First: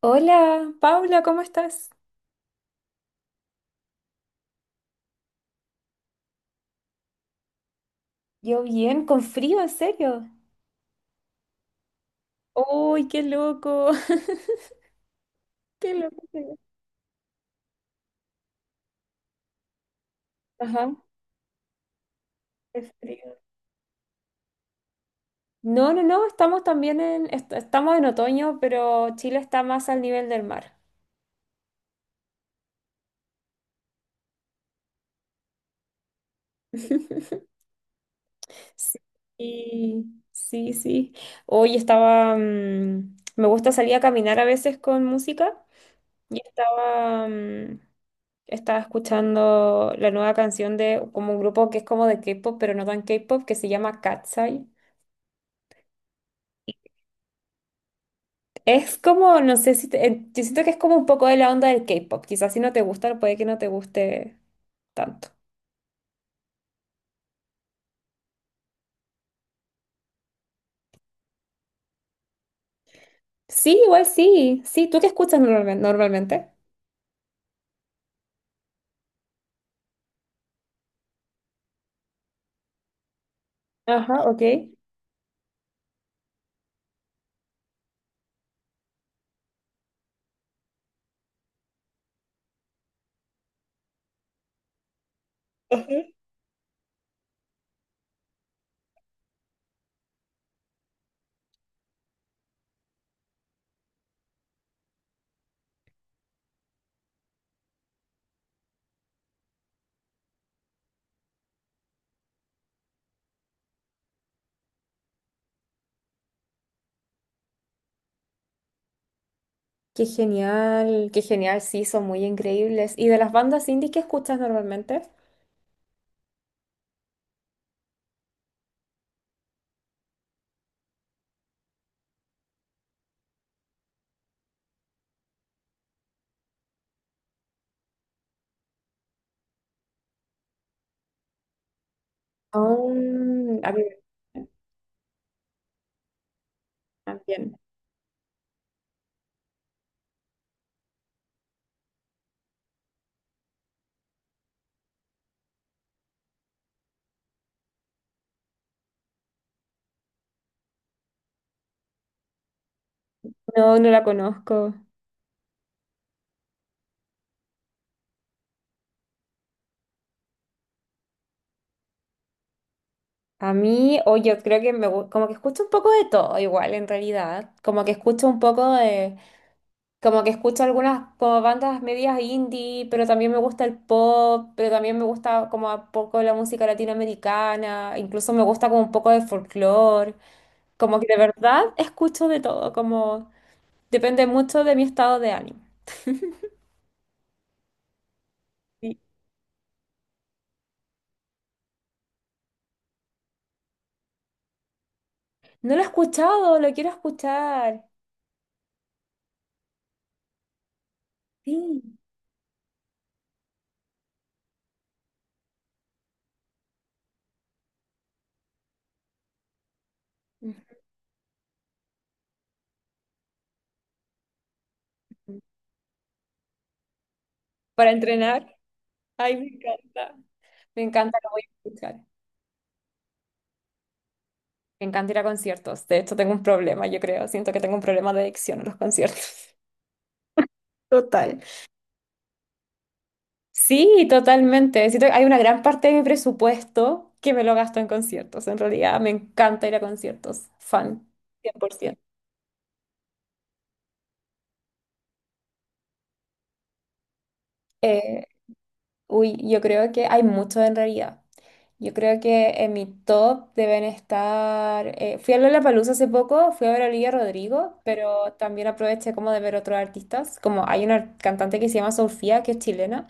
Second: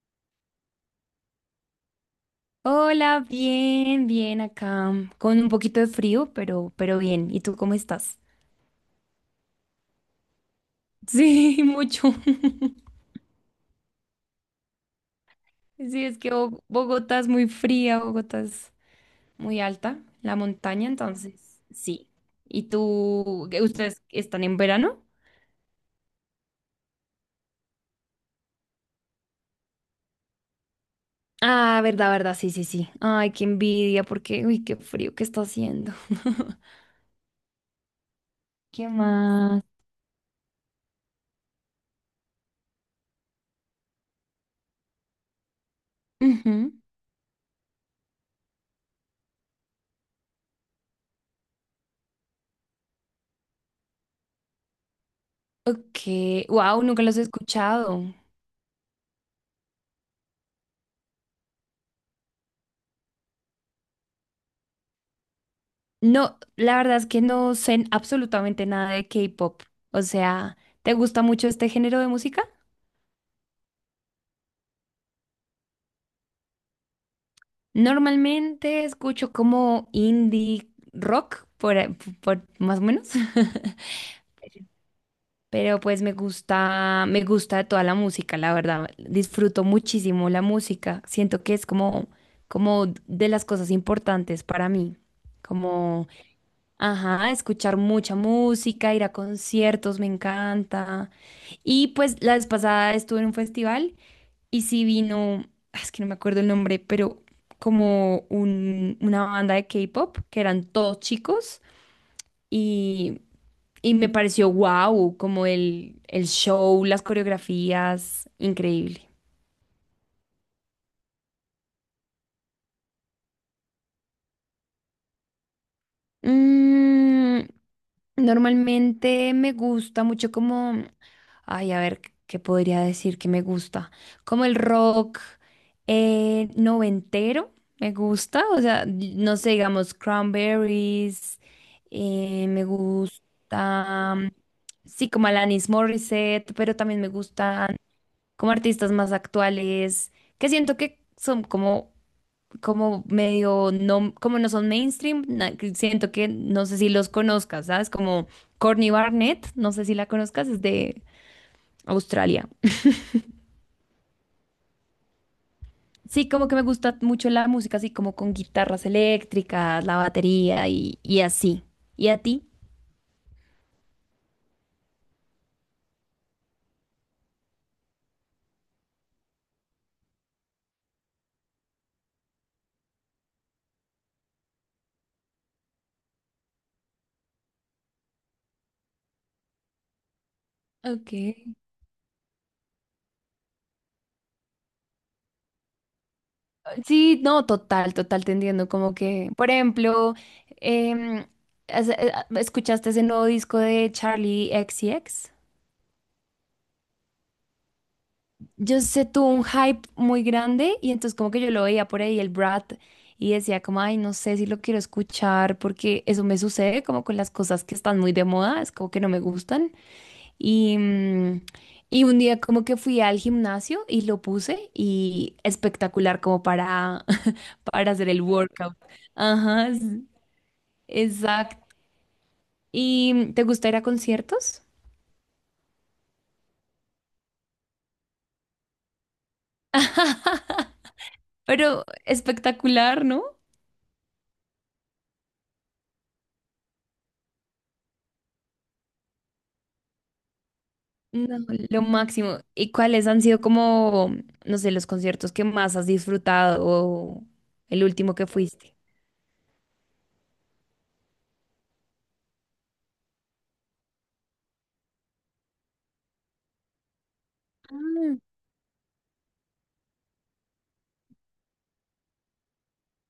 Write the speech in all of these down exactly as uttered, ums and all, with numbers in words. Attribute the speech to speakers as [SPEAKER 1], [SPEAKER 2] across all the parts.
[SPEAKER 1] Hola, Paula, ¿cómo estás?
[SPEAKER 2] Hola, bien, bien acá, mm, con un poquito de frío, pero, pero bien. ¿Y tú cómo estás?
[SPEAKER 1] Yo bien, con frío, en serio.
[SPEAKER 2] Sí, mucho.
[SPEAKER 1] ¡Uy, qué loco! ¡Qué
[SPEAKER 2] Sí, es
[SPEAKER 1] loco!
[SPEAKER 2] que
[SPEAKER 1] Qué
[SPEAKER 2] Bo- Bogotá es muy fría, Bogotá es muy alta, la montaña,
[SPEAKER 1] ajá,
[SPEAKER 2] entonces, sí. ¿Y
[SPEAKER 1] es frío.
[SPEAKER 2] tú, qué- ustedes están en verano?
[SPEAKER 1] No, no, no, estamos también en, est- estamos en otoño, pero Chile está más al nivel del mar.
[SPEAKER 2] Ah, verdad, verdad, sí, sí, sí. Ay, qué envidia, porque, uy, qué frío que está haciendo. ¿Qué más?
[SPEAKER 1] Sí, sí, sí. Hoy estaba, mm, me gusta salir a caminar a veces con música y
[SPEAKER 2] Ujú.
[SPEAKER 1] estaba, mm, estaba escuchando la nueva canción de como un grupo que es como de K-pop, pero no tan K-pop, que se llama Katseye.
[SPEAKER 2] Ok, wow, nunca los he escuchado.
[SPEAKER 1] Es como, no sé si te- eh, yo siento que es como un poco de la onda del K-pop. Quizás si no te gusta, puede que no te guste tanto.
[SPEAKER 2] No, la verdad es que no sé absolutamente nada de K-pop. O sea, ¿te gusta mucho este género de música?
[SPEAKER 1] Sí, igual sí. Sí, ¿tú qué escuchas normalmen- normalmente?
[SPEAKER 2] Normalmente escucho como indie rock, por, a- por más o menos.
[SPEAKER 1] Ajá, ok.
[SPEAKER 2] Pero pues me gusta, me gusta toda la música, la verdad. Disfruto muchísimo la música. Siento que es como, como de las cosas importantes para mí. Ajá, escuchar mucha música, ir a conciertos, me encanta. Y pues la vez pasada estuve en un festival y sí vino, ah, es que no me acuerdo el nombre, pero como un- una banda de K-pop, que eran todos chicos y, y me pareció wow, como el, el show, las coreografías, increíble.
[SPEAKER 1] Qué genial, qué genial, sí, son muy increíbles. ¿Y de las bandas indie qué escuchas normalmente?
[SPEAKER 2] Mm, normalmente me gusta mucho como, ay, a ver, ¿qué podría decir que me gusta? Como el rock eh, noventero, me gusta, o sea, no sé, digamos, Cranberries, eh, me
[SPEAKER 1] Oh, a mí
[SPEAKER 2] gusta, mm, sí, como Alanis Morissette, pero también me
[SPEAKER 1] también.
[SPEAKER 2] gustan como artistas más actuales, que siento que son como como medio, no, como no son mainstream, na- que siento que no sé si los conozcas, ¿sabes? Como Courtney Barnett, no sé si la conozcas, es de Australia.
[SPEAKER 1] No, no la conozco.
[SPEAKER 2] Sí, como que me gusta mucho la música, así como con guitarras eléctricas, la batería y, y así. ¿Y a ti?
[SPEAKER 1] A mí, o yo creo que me gu- como que escucho un poco de todo igual en realidad, como que escucho un poco de, como que escucho algunas como bandas medias indie, pero también me gusta el pop, pero también me gusta como a poco la música latinoamericana, incluso me gusta como un poco de folclore, como que de
[SPEAKER 2] Okay.
[SPEAKER 1] verdad escucho de todo, como depende mucho de mi estado de ánimo.
[SPEAKER 2] Sí, no, total, total, te entiendo. Como
[SPEAKER 1] Sí.
[SPEAKER 2] que, por ejemplo, em, has- eh, ¿escuchaste ese nuevo disco de Charlie X C X?
[SPEAKER 1] No lo he escuchado, lo quiero escuchar.
[SPEAKER 2] Yo sé, tuvo un hype muy grande y entonces como que yo lo
[SPEAKER 1] Sí.
[SPEAKER 2] veía por ahí el Brat y decía como, ay, no sé si lo quiero escuchar porque eso me sucede como con las cosas que están muy de moda, es como que no me gustan. Y, mm, y un día como que fui al gimnasio y lo puse y
[SPEAKER 1] Ujú.
[SPEAKER 2] espectacular como para,
[SPEAKER 1] Para
[SPEAKER 2] para hacer el
[SPEAKER 1] entrenar,
[SPEAKER 2] workout.
[SPEAKER 1] ay, me
[SPEAKER 2] Ajá, es-
[SPEAKER 1] encanta. Me encanta, lo voy a
[SPEAKER 2] exacto.
[SPEAKER 1] escuchar.
[SPEAKER 2] ¿Y mm, te gusta ir a conciertos?
[SPEAKER 1] Me encanta ir a conciertos. De hecho, tengo un problema, yo creo. Siento que tengo un problema de adicción a los conciertos. Total.
[SPEAKER 2] Pero espectacular, ¿no?
[SPEAKER 1] Sí, totalmente. Siento que hay una gran parte de mi presupuesto que me lo gasto en conciertos. En realidad, me encanta ir a conciertos. Fan,
[SPEAKER 2] No, lo
[SPEAKER 1] cien por ciento.
[SPEAKER 2] máximo. ¿Y cuáles han sido como, no sé, los conciertos que más has disfrutado o el último
[SPEAKER 1] Eh,
[SPEAKER 2] que fuiste?
[SPEAKER 1] uy, yo creo que hay mucho en realidad. Yo creo que en mi top deben estar... eh, fui a Lollapalooza hace poco, fui a ver a Olivia Rodrigo,
[SPEAKER 2] Ah,
[SPEAKER 1] pero también aproveché como de ver otros artistas. Como hay una cantante que se llama Sofía, que es chilena.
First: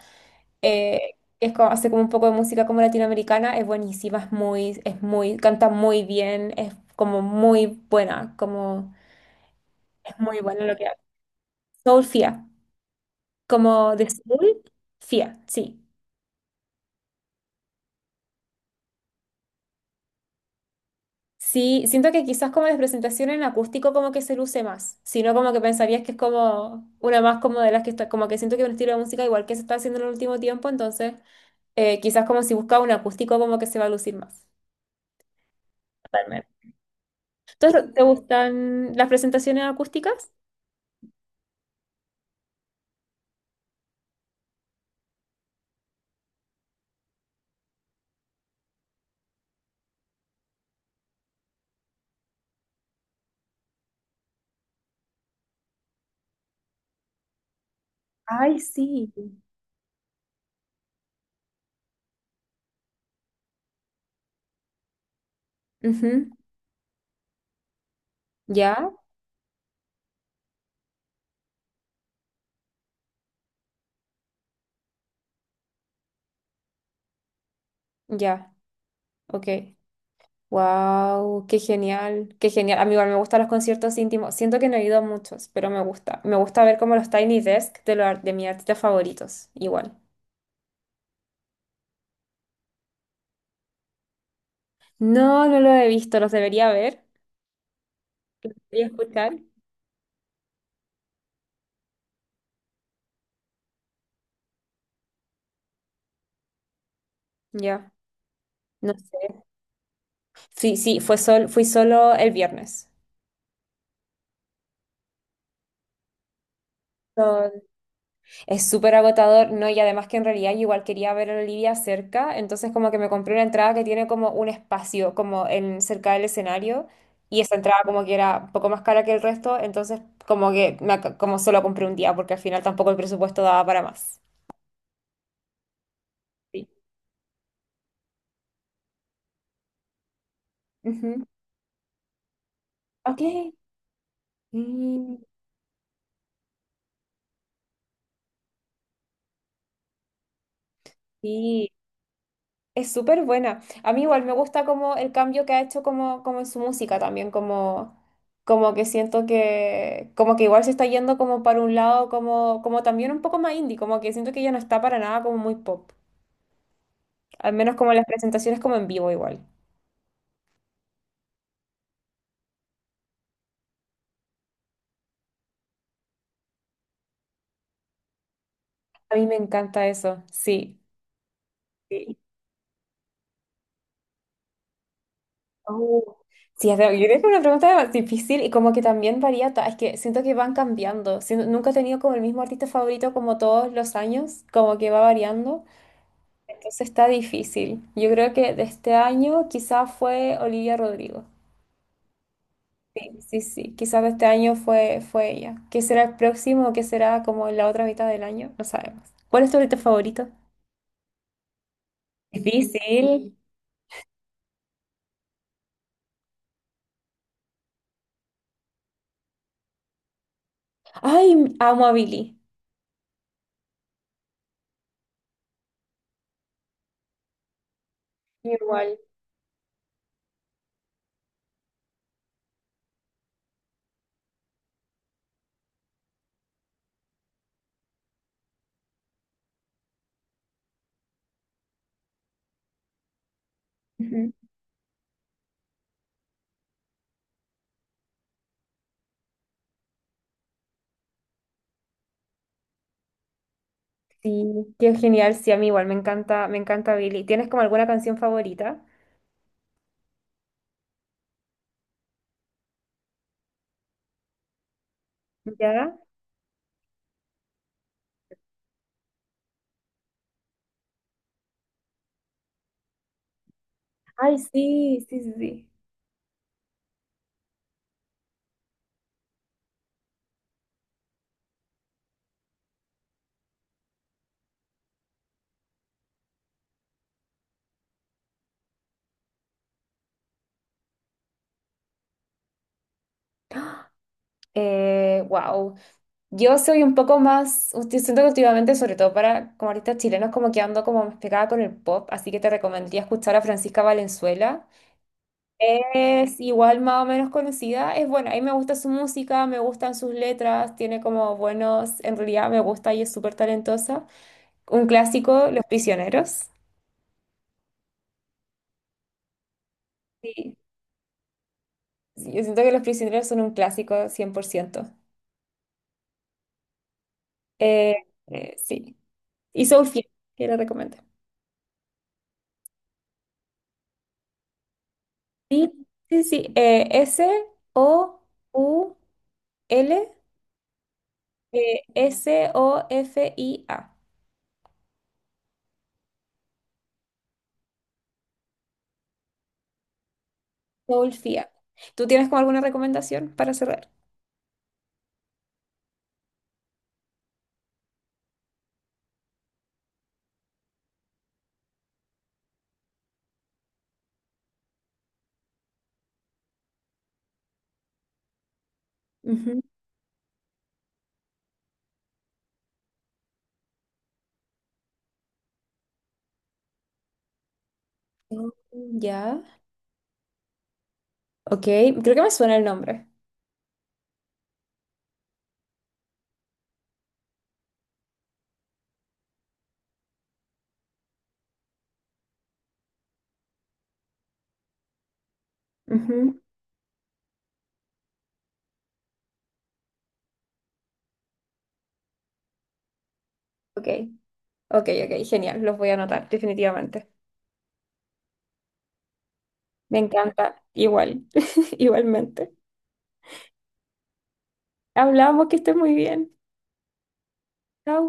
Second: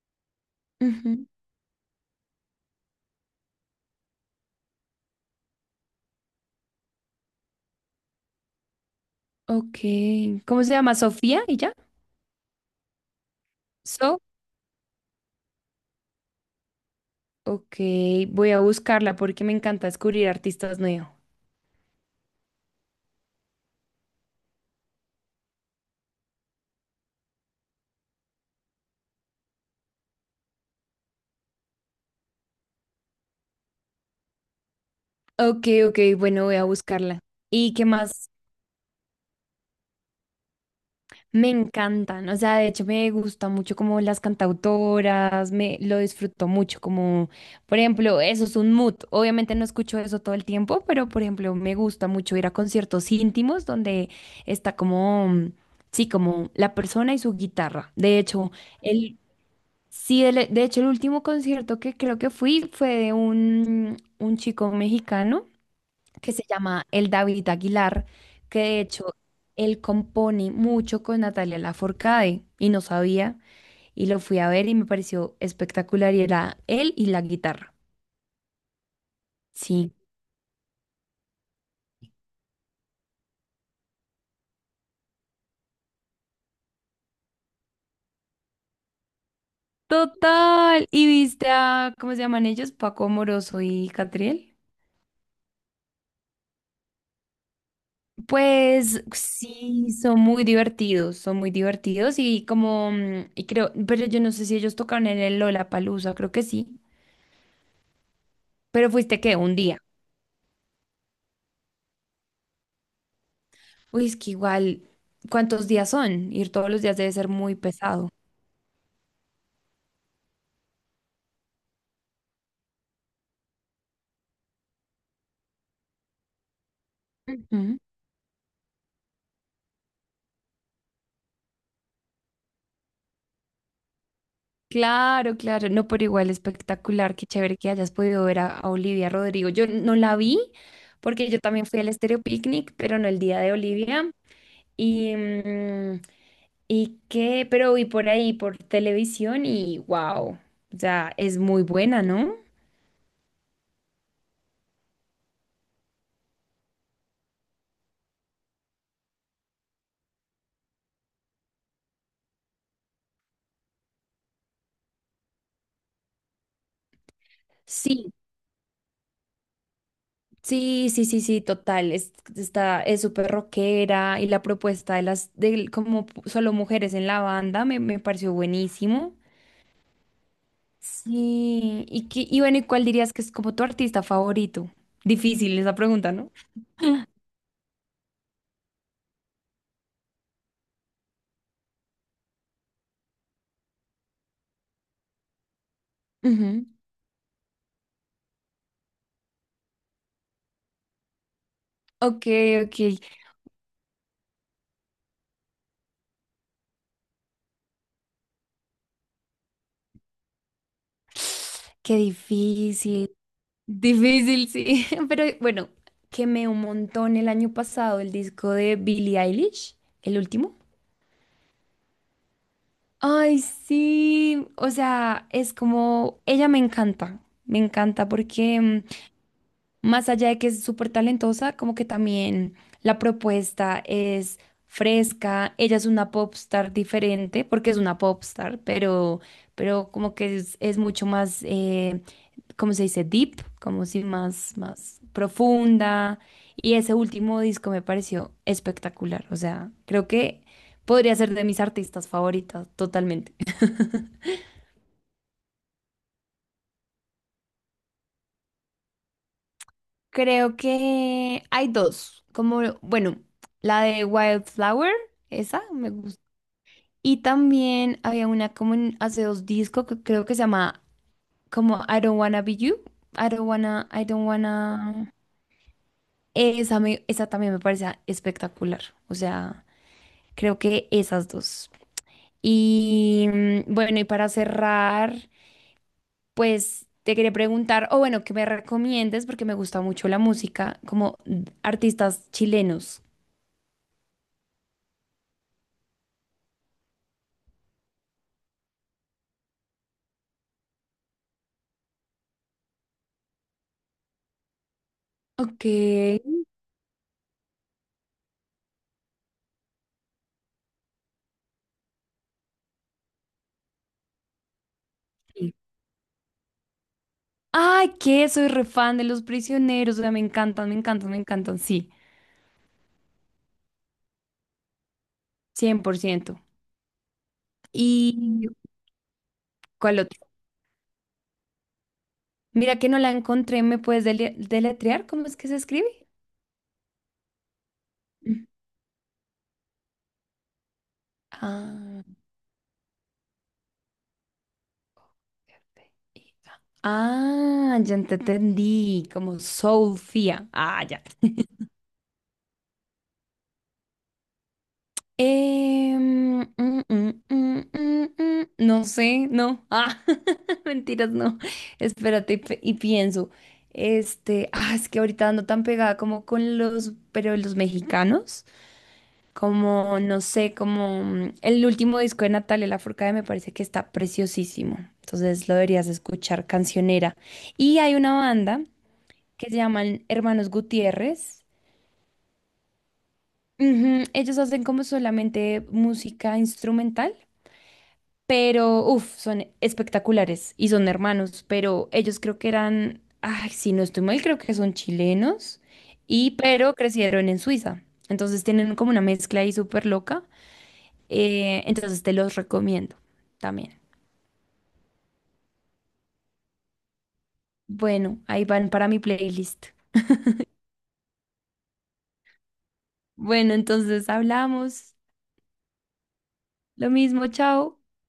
[SPEAKER 1] eh,
[SPEAKER 2] ujú.
[SPEAKER 1] es como, hace como un poco de música como latinoamericana, es buenísima, es muy, es muy, canta muy bien, es como muy buena, como
[SPEAKER 2] Ok.
[SPEAKER 1] es muy
[SPEAKER 2] ¿Cómo
[SPEAKER 1] buena
[SPEAKER 2] se
[SPEAKER 1] lo que
[SPEAKER 2] llama?
[SPEAKER 1] hace.
[SPEAKER 2] ¿Sofía? ¿Y ya?
[SPEAKER 1] Soul Fia, como de
[SPEAKER 2] So.
[SPEAKER 1] Soul Fia, sí.
[SPEAKER 2] Ok, voy a buscarla porque me encanta descubrir artistas nuevos.
[SPEAKER 1] Sí, siento que quizás como de presentación en acústico como que se luce más, sino como que pensarías que es como una más como de las que está, como que siento que es un estilo de música igual que se está haciendo en el último tiempo, entonces eh, quizás como si buscaba un acústico como que se va a lucir más.
[SPEAKER 2] Ok, ok, bueno, voy a
[SPEAKER 1] Totalmente.
[SPEAKER 2] buscarla. ¿Y qué
[SPEAKER 1] Entonces, ¿te
[SPEAKER 2] más?
[SPEAKER 1] gustan las presentaciones acústicas?
[SPEAKER 2] Me encantan, o sea, de hecho me gusta mucho como las cantautoras, me lo disfruto mucho, como por ejemplo, eso es un mood. Obviamente no escucho eso todo el tiempo, pero por ejemplo, me gusta mucho ir a conciertos íntimos donde está como mm, sí, como la persona y su guitarra. De hecho,
[SPEAKER 1] Ay, sí.
[SPEAKER 2] el sí, el- de hecho el último concierto que creo que fui fue de un un chico mexicano
[SPEAKER 1] Ujú,
[SPEAKER 2] que se llama el David Aguilar, que de
[SPEAKER 1] ya,
[SPEAKER 2] hecho él compone mucho con Natalia Lafourcade y no sabía y lo fui a ver y me pareció espectacular y era él y la guitarra.
[SPEAKER 1] ya, ok.
[SPEAKER 2] Sí.
[SPEAKER 1] Wow, qué genial, qué genial. A mí igual me gustan los conciertos íntimos. Siento que no he ido a muchos, pero me gusta. Me gusta ver como los Tiny Desk de, los ar- de mis artistas favoritos, igual.
[SPEAKER 2] Total. ¿Y viste a, cómo se llaman ellos? Paco Moroso y Catriel.
[SPEAKER 1] No, no los he visto, los debería ver. Debería
[SPEAKER 2] Pues
[SPEAKER 1] escuchar.
[SPEAKER 2] sí, son muy divertidos, son muy divertidos y como, mm, y creo, pero yo no sé si ellos tocaron en el Lollapalooza, creo que sí.
[SPEAKER 1] Ya,
[SPEAKER 2] Pero
[SPEAKER 1] no
[SPEAKER 2] fuiste qué
[SPEAKER 1] sé.
[SPEAKER 2] un día.
[SPEAKER 1] Sí, sí, fue sol, fui solo el viernes.
[SPEAKER 2] Uy, es que igual, ¿cuántos días son? Ir todos los días debe ser muy pesado.
[SPEAKER 1] Es súper agotador, ¿no? Y además que en realidad yo igual quería ver a Olivia cerca, entonces como que me compré una entrada que tiene como un espacio como en cerca del escenario y esa
[SPEAKER 2] Ujú.
[SPEAKER 1] entrada como que era un poco más cara que el resto, entonces como que me ac- como solo compré un día porque al final tampoco el presupuesto daba para más.
[SPEAKER 2] Claro, claro, no, pero igual
[SPEAKER 1] Sí.
[SPEAKER 2] espectacular, qué chévere que hayas podido ver a, a Olivia Rodrigo. Yo no la vi
[SPEAKER 1] Ujú.
[SPEAKER 2] porque yo también fui al Estéreo Picnic, pero no el
[SPEAKER 1] Ok.
[SPEAKER 2] día de Olivia. Y,
[SPEAKER 1] Mm,
[SPEAKER 2] mm, y qué, pero vi por ahí, por televisión y wow, o sea, es muy
[SPEAKER 1] sí.
[SPEAKER 2] buena, ¿no?
[SPEAKER 1] Es súper buena. A mí igual me gusta como el cambio que ha hecho como, como en su música también, como, como que siento que, como que igual se está yendo como para un lado, como, como también un poco más indie, como que siento que ya no está para nada como muy pop. Al menos como en las
[SPEAKER 2] Sí,
[SPEAKER 1] presentaciones como en vivo igual.
[SPEAKER 2] sí, sí, sí, sí, total. Es, está, es súper rockera y la propuesta de las, de como pu- solo mujeres en la banda me, me pareció buenísimo.
[SPEAKER 1] A mí me encanta eso, sí.
[SPEAKER 2] Sí, y,
[SPEAKER 1] Sí,
[SPEAKER 2] qué- y bueno, ¿y cuál dirías que es como tu artista favorito? Difícil esa pregunta,
[SPEAKER 1] oh.
[SPEAKER 2] ¿no?
[SPEAKER 1] Sí, es de- yo creo que es una pregunta más difícil y como que también varía, ta- es que siento que van cambiando. Siento nunca he tenido como el mismo artista favorito como todos los años, como que va variando.
[SPEAKER 2] Ujú.
[SPEAKER 1] Entonces está difícil. Yo creo que de este año quizás fue Olivia Rodrigo.
[SPEAKER 2] Ok, ok.
[SPEAKER 1] Sí, sí, sí. Quizás de este año fue, fue ella. ¿Qué será el próximo? ¿Qué será como en la otra mitad del año? No sabemos. ¿Cuál es tu ahorita favorito?
[SPEAKER 2] Qué
[SPEAKER 1] Difícil.
[SPEAKER 2] difícil. Difícil, sí. Pero bueno, quemé un montón el año pasado el disco de Billie Eilish, el último.
[SPEAKER 1] Ay, amo a Billy.
[SPEAKER 2] Ay, sí, o sea, es como, ella me encanta, me encanta porque mm,
[SPEAKER 1] Igual.
[SPEAKER 2] más allá de que es súper talentosa, como que también la propuesta es fresca, ella es una popstar diferente, porque es una popstar, pero, pero como que es, es mucho más, eh, ¿cómo se dice? Deep, como si
[SPEAKER 1] Ujú.
[SPEAKER 2] más, más profunda, y ese último disco me pareció espectacular, o sea, creo que podría ser de mis artistas favoritas, totalmente.
[SPEAKER 1] Sí, qué genial. Sí, a mí igual. Me encanta, me encanta Billy. ¿Tienes como alguna canción favorita?
[SPEAKER 2] Creo que hay dos, como, bueno, la de Wildflower, esa me
[SPEAKER 1] ¿Ya?
[SPEAKER 2] gusta. Y también había una como en- hace dos discos que creo que se llama como I Don't Wanna Be You, I Don't Wanna, I Don't
[SPEAKER 1] Ay, sí,
[SPEAKER 2] Wanna.
[SPEAKER 1] sí, sí, sí.
[SPEAKER 2] Esa, me, esa también me parece espectacular, o sea, creo que esas dos. Y mm, bueno, y para cerrar, pues te quería preguntar, o bueno, que me recomiendes, porque me gusta mucho la música, como mm, artistas chilenos.
[SPEAKER 1] Eh, wow. Yo soy un poco más, yo siento que últimamente, sobre todo para como artistas chilenos, como que ando como más pegada con el pop, así que te recomendaría escuchar a Francisca Valenzuela.
[SPEAKER 2] Ok.
[SPEAKER 1] Es igual más o menos conocida, es buena, a mí me gusta su música, me gustan sus letras, tiene como buenos, en realidad me gusta y es súper talentosa. Un clásico, Los Prisioneros.
[SPEAKER 2] Ay, que soy re fan de los prisioneros. O sea, me
[SPEAKER 1] Sí,
[SPEAKER 2] encantan, me encantan, me encantan. Sí,
[SPEAKER 1] sí, yo siento que Los Prisioneros son un clásico cien por ciento.
[SPEAKER 2] cien por ciento.
[SPEAKER 1] Eh,
[SPEAKER 2] ¿Y
[SPEAKER 1] eh, sí, y
[SPEAKER 2] cuál
[SPEAKER 1] Soulfly,
[SPEAKER 2] otro?
[SPEAKER 1] que le recomiendo.
[SPEAKER 2] Mira que no la encontré. ¿Me puedes dele- deletrear? ¿Cómo es que se
[SPEAKER 1] Sí,
[SPEAKER 2] escribe?
[SPEAKER 1] sí, sí. eh,
[SPEAKER 2] Mm.
[SPEAKER 1] S O U L, eh,
[SPEAKER 2] Ah,
[SPEAKER 1] S O F I A.
[SPEAKER 2] ah, ya te entendí. Como Sofía. Ah, ya.
[SPEAKER 1] Solfia. ¿Tú tienes como alguna recomendación para cerrar?
[SPEAKER 2] Em, mm, mm, mm, mm, mm, no sé, no. Ah, mentiras, no. Espérate y, pe- y pienso. Este, ah, es que ahorita ando tan pegada como con los, pero los mexicanos,
[SPEAKER 1] Ujú.
[SPEAKER 2] como, no sé, como mm, el último disco de Natalia Lafourcade me parece que está preciosísimo. Entonces lo deberías escuchar, cancionera. Y hay una banda
[SPEAKER 1] Mm, ya.
[SPEAKER 2] que se llaman Hermanos Gutiérrez.
[SPEAKER 1] Ok, creo que me suena el nombre.
[SPEAKER 2] Ujú, ellos hacen como solamente música instrumental. Pero uff, son espectaculares y son hermanos, pero ellos creo que eran, ay, si no estoy mal, creo que son chilenos y
[SPEAKER 1] Ujú.
[SPEAKER 2] pero crecieron en Suiza. Entonces tienen como una mezcla ahí súper loca. Eh, entonces te los recomiendo también.
[SPEAKER 1] Ok, ok, ok, genial. Los voy a anotar, definitivamente.
[SPEAKER 2] Bueno, ahí van para mi playlist.
[SPEAKER 1] Me encanta. Igual, igualmente.
[SPEAKER 2] Bueno, entonces hablamos.
[SPEAKER 1] Hablamos, que estés muy bien.
[SPEAKER 2] Lo mismo, chao.
[SPEAKER 1] Chao.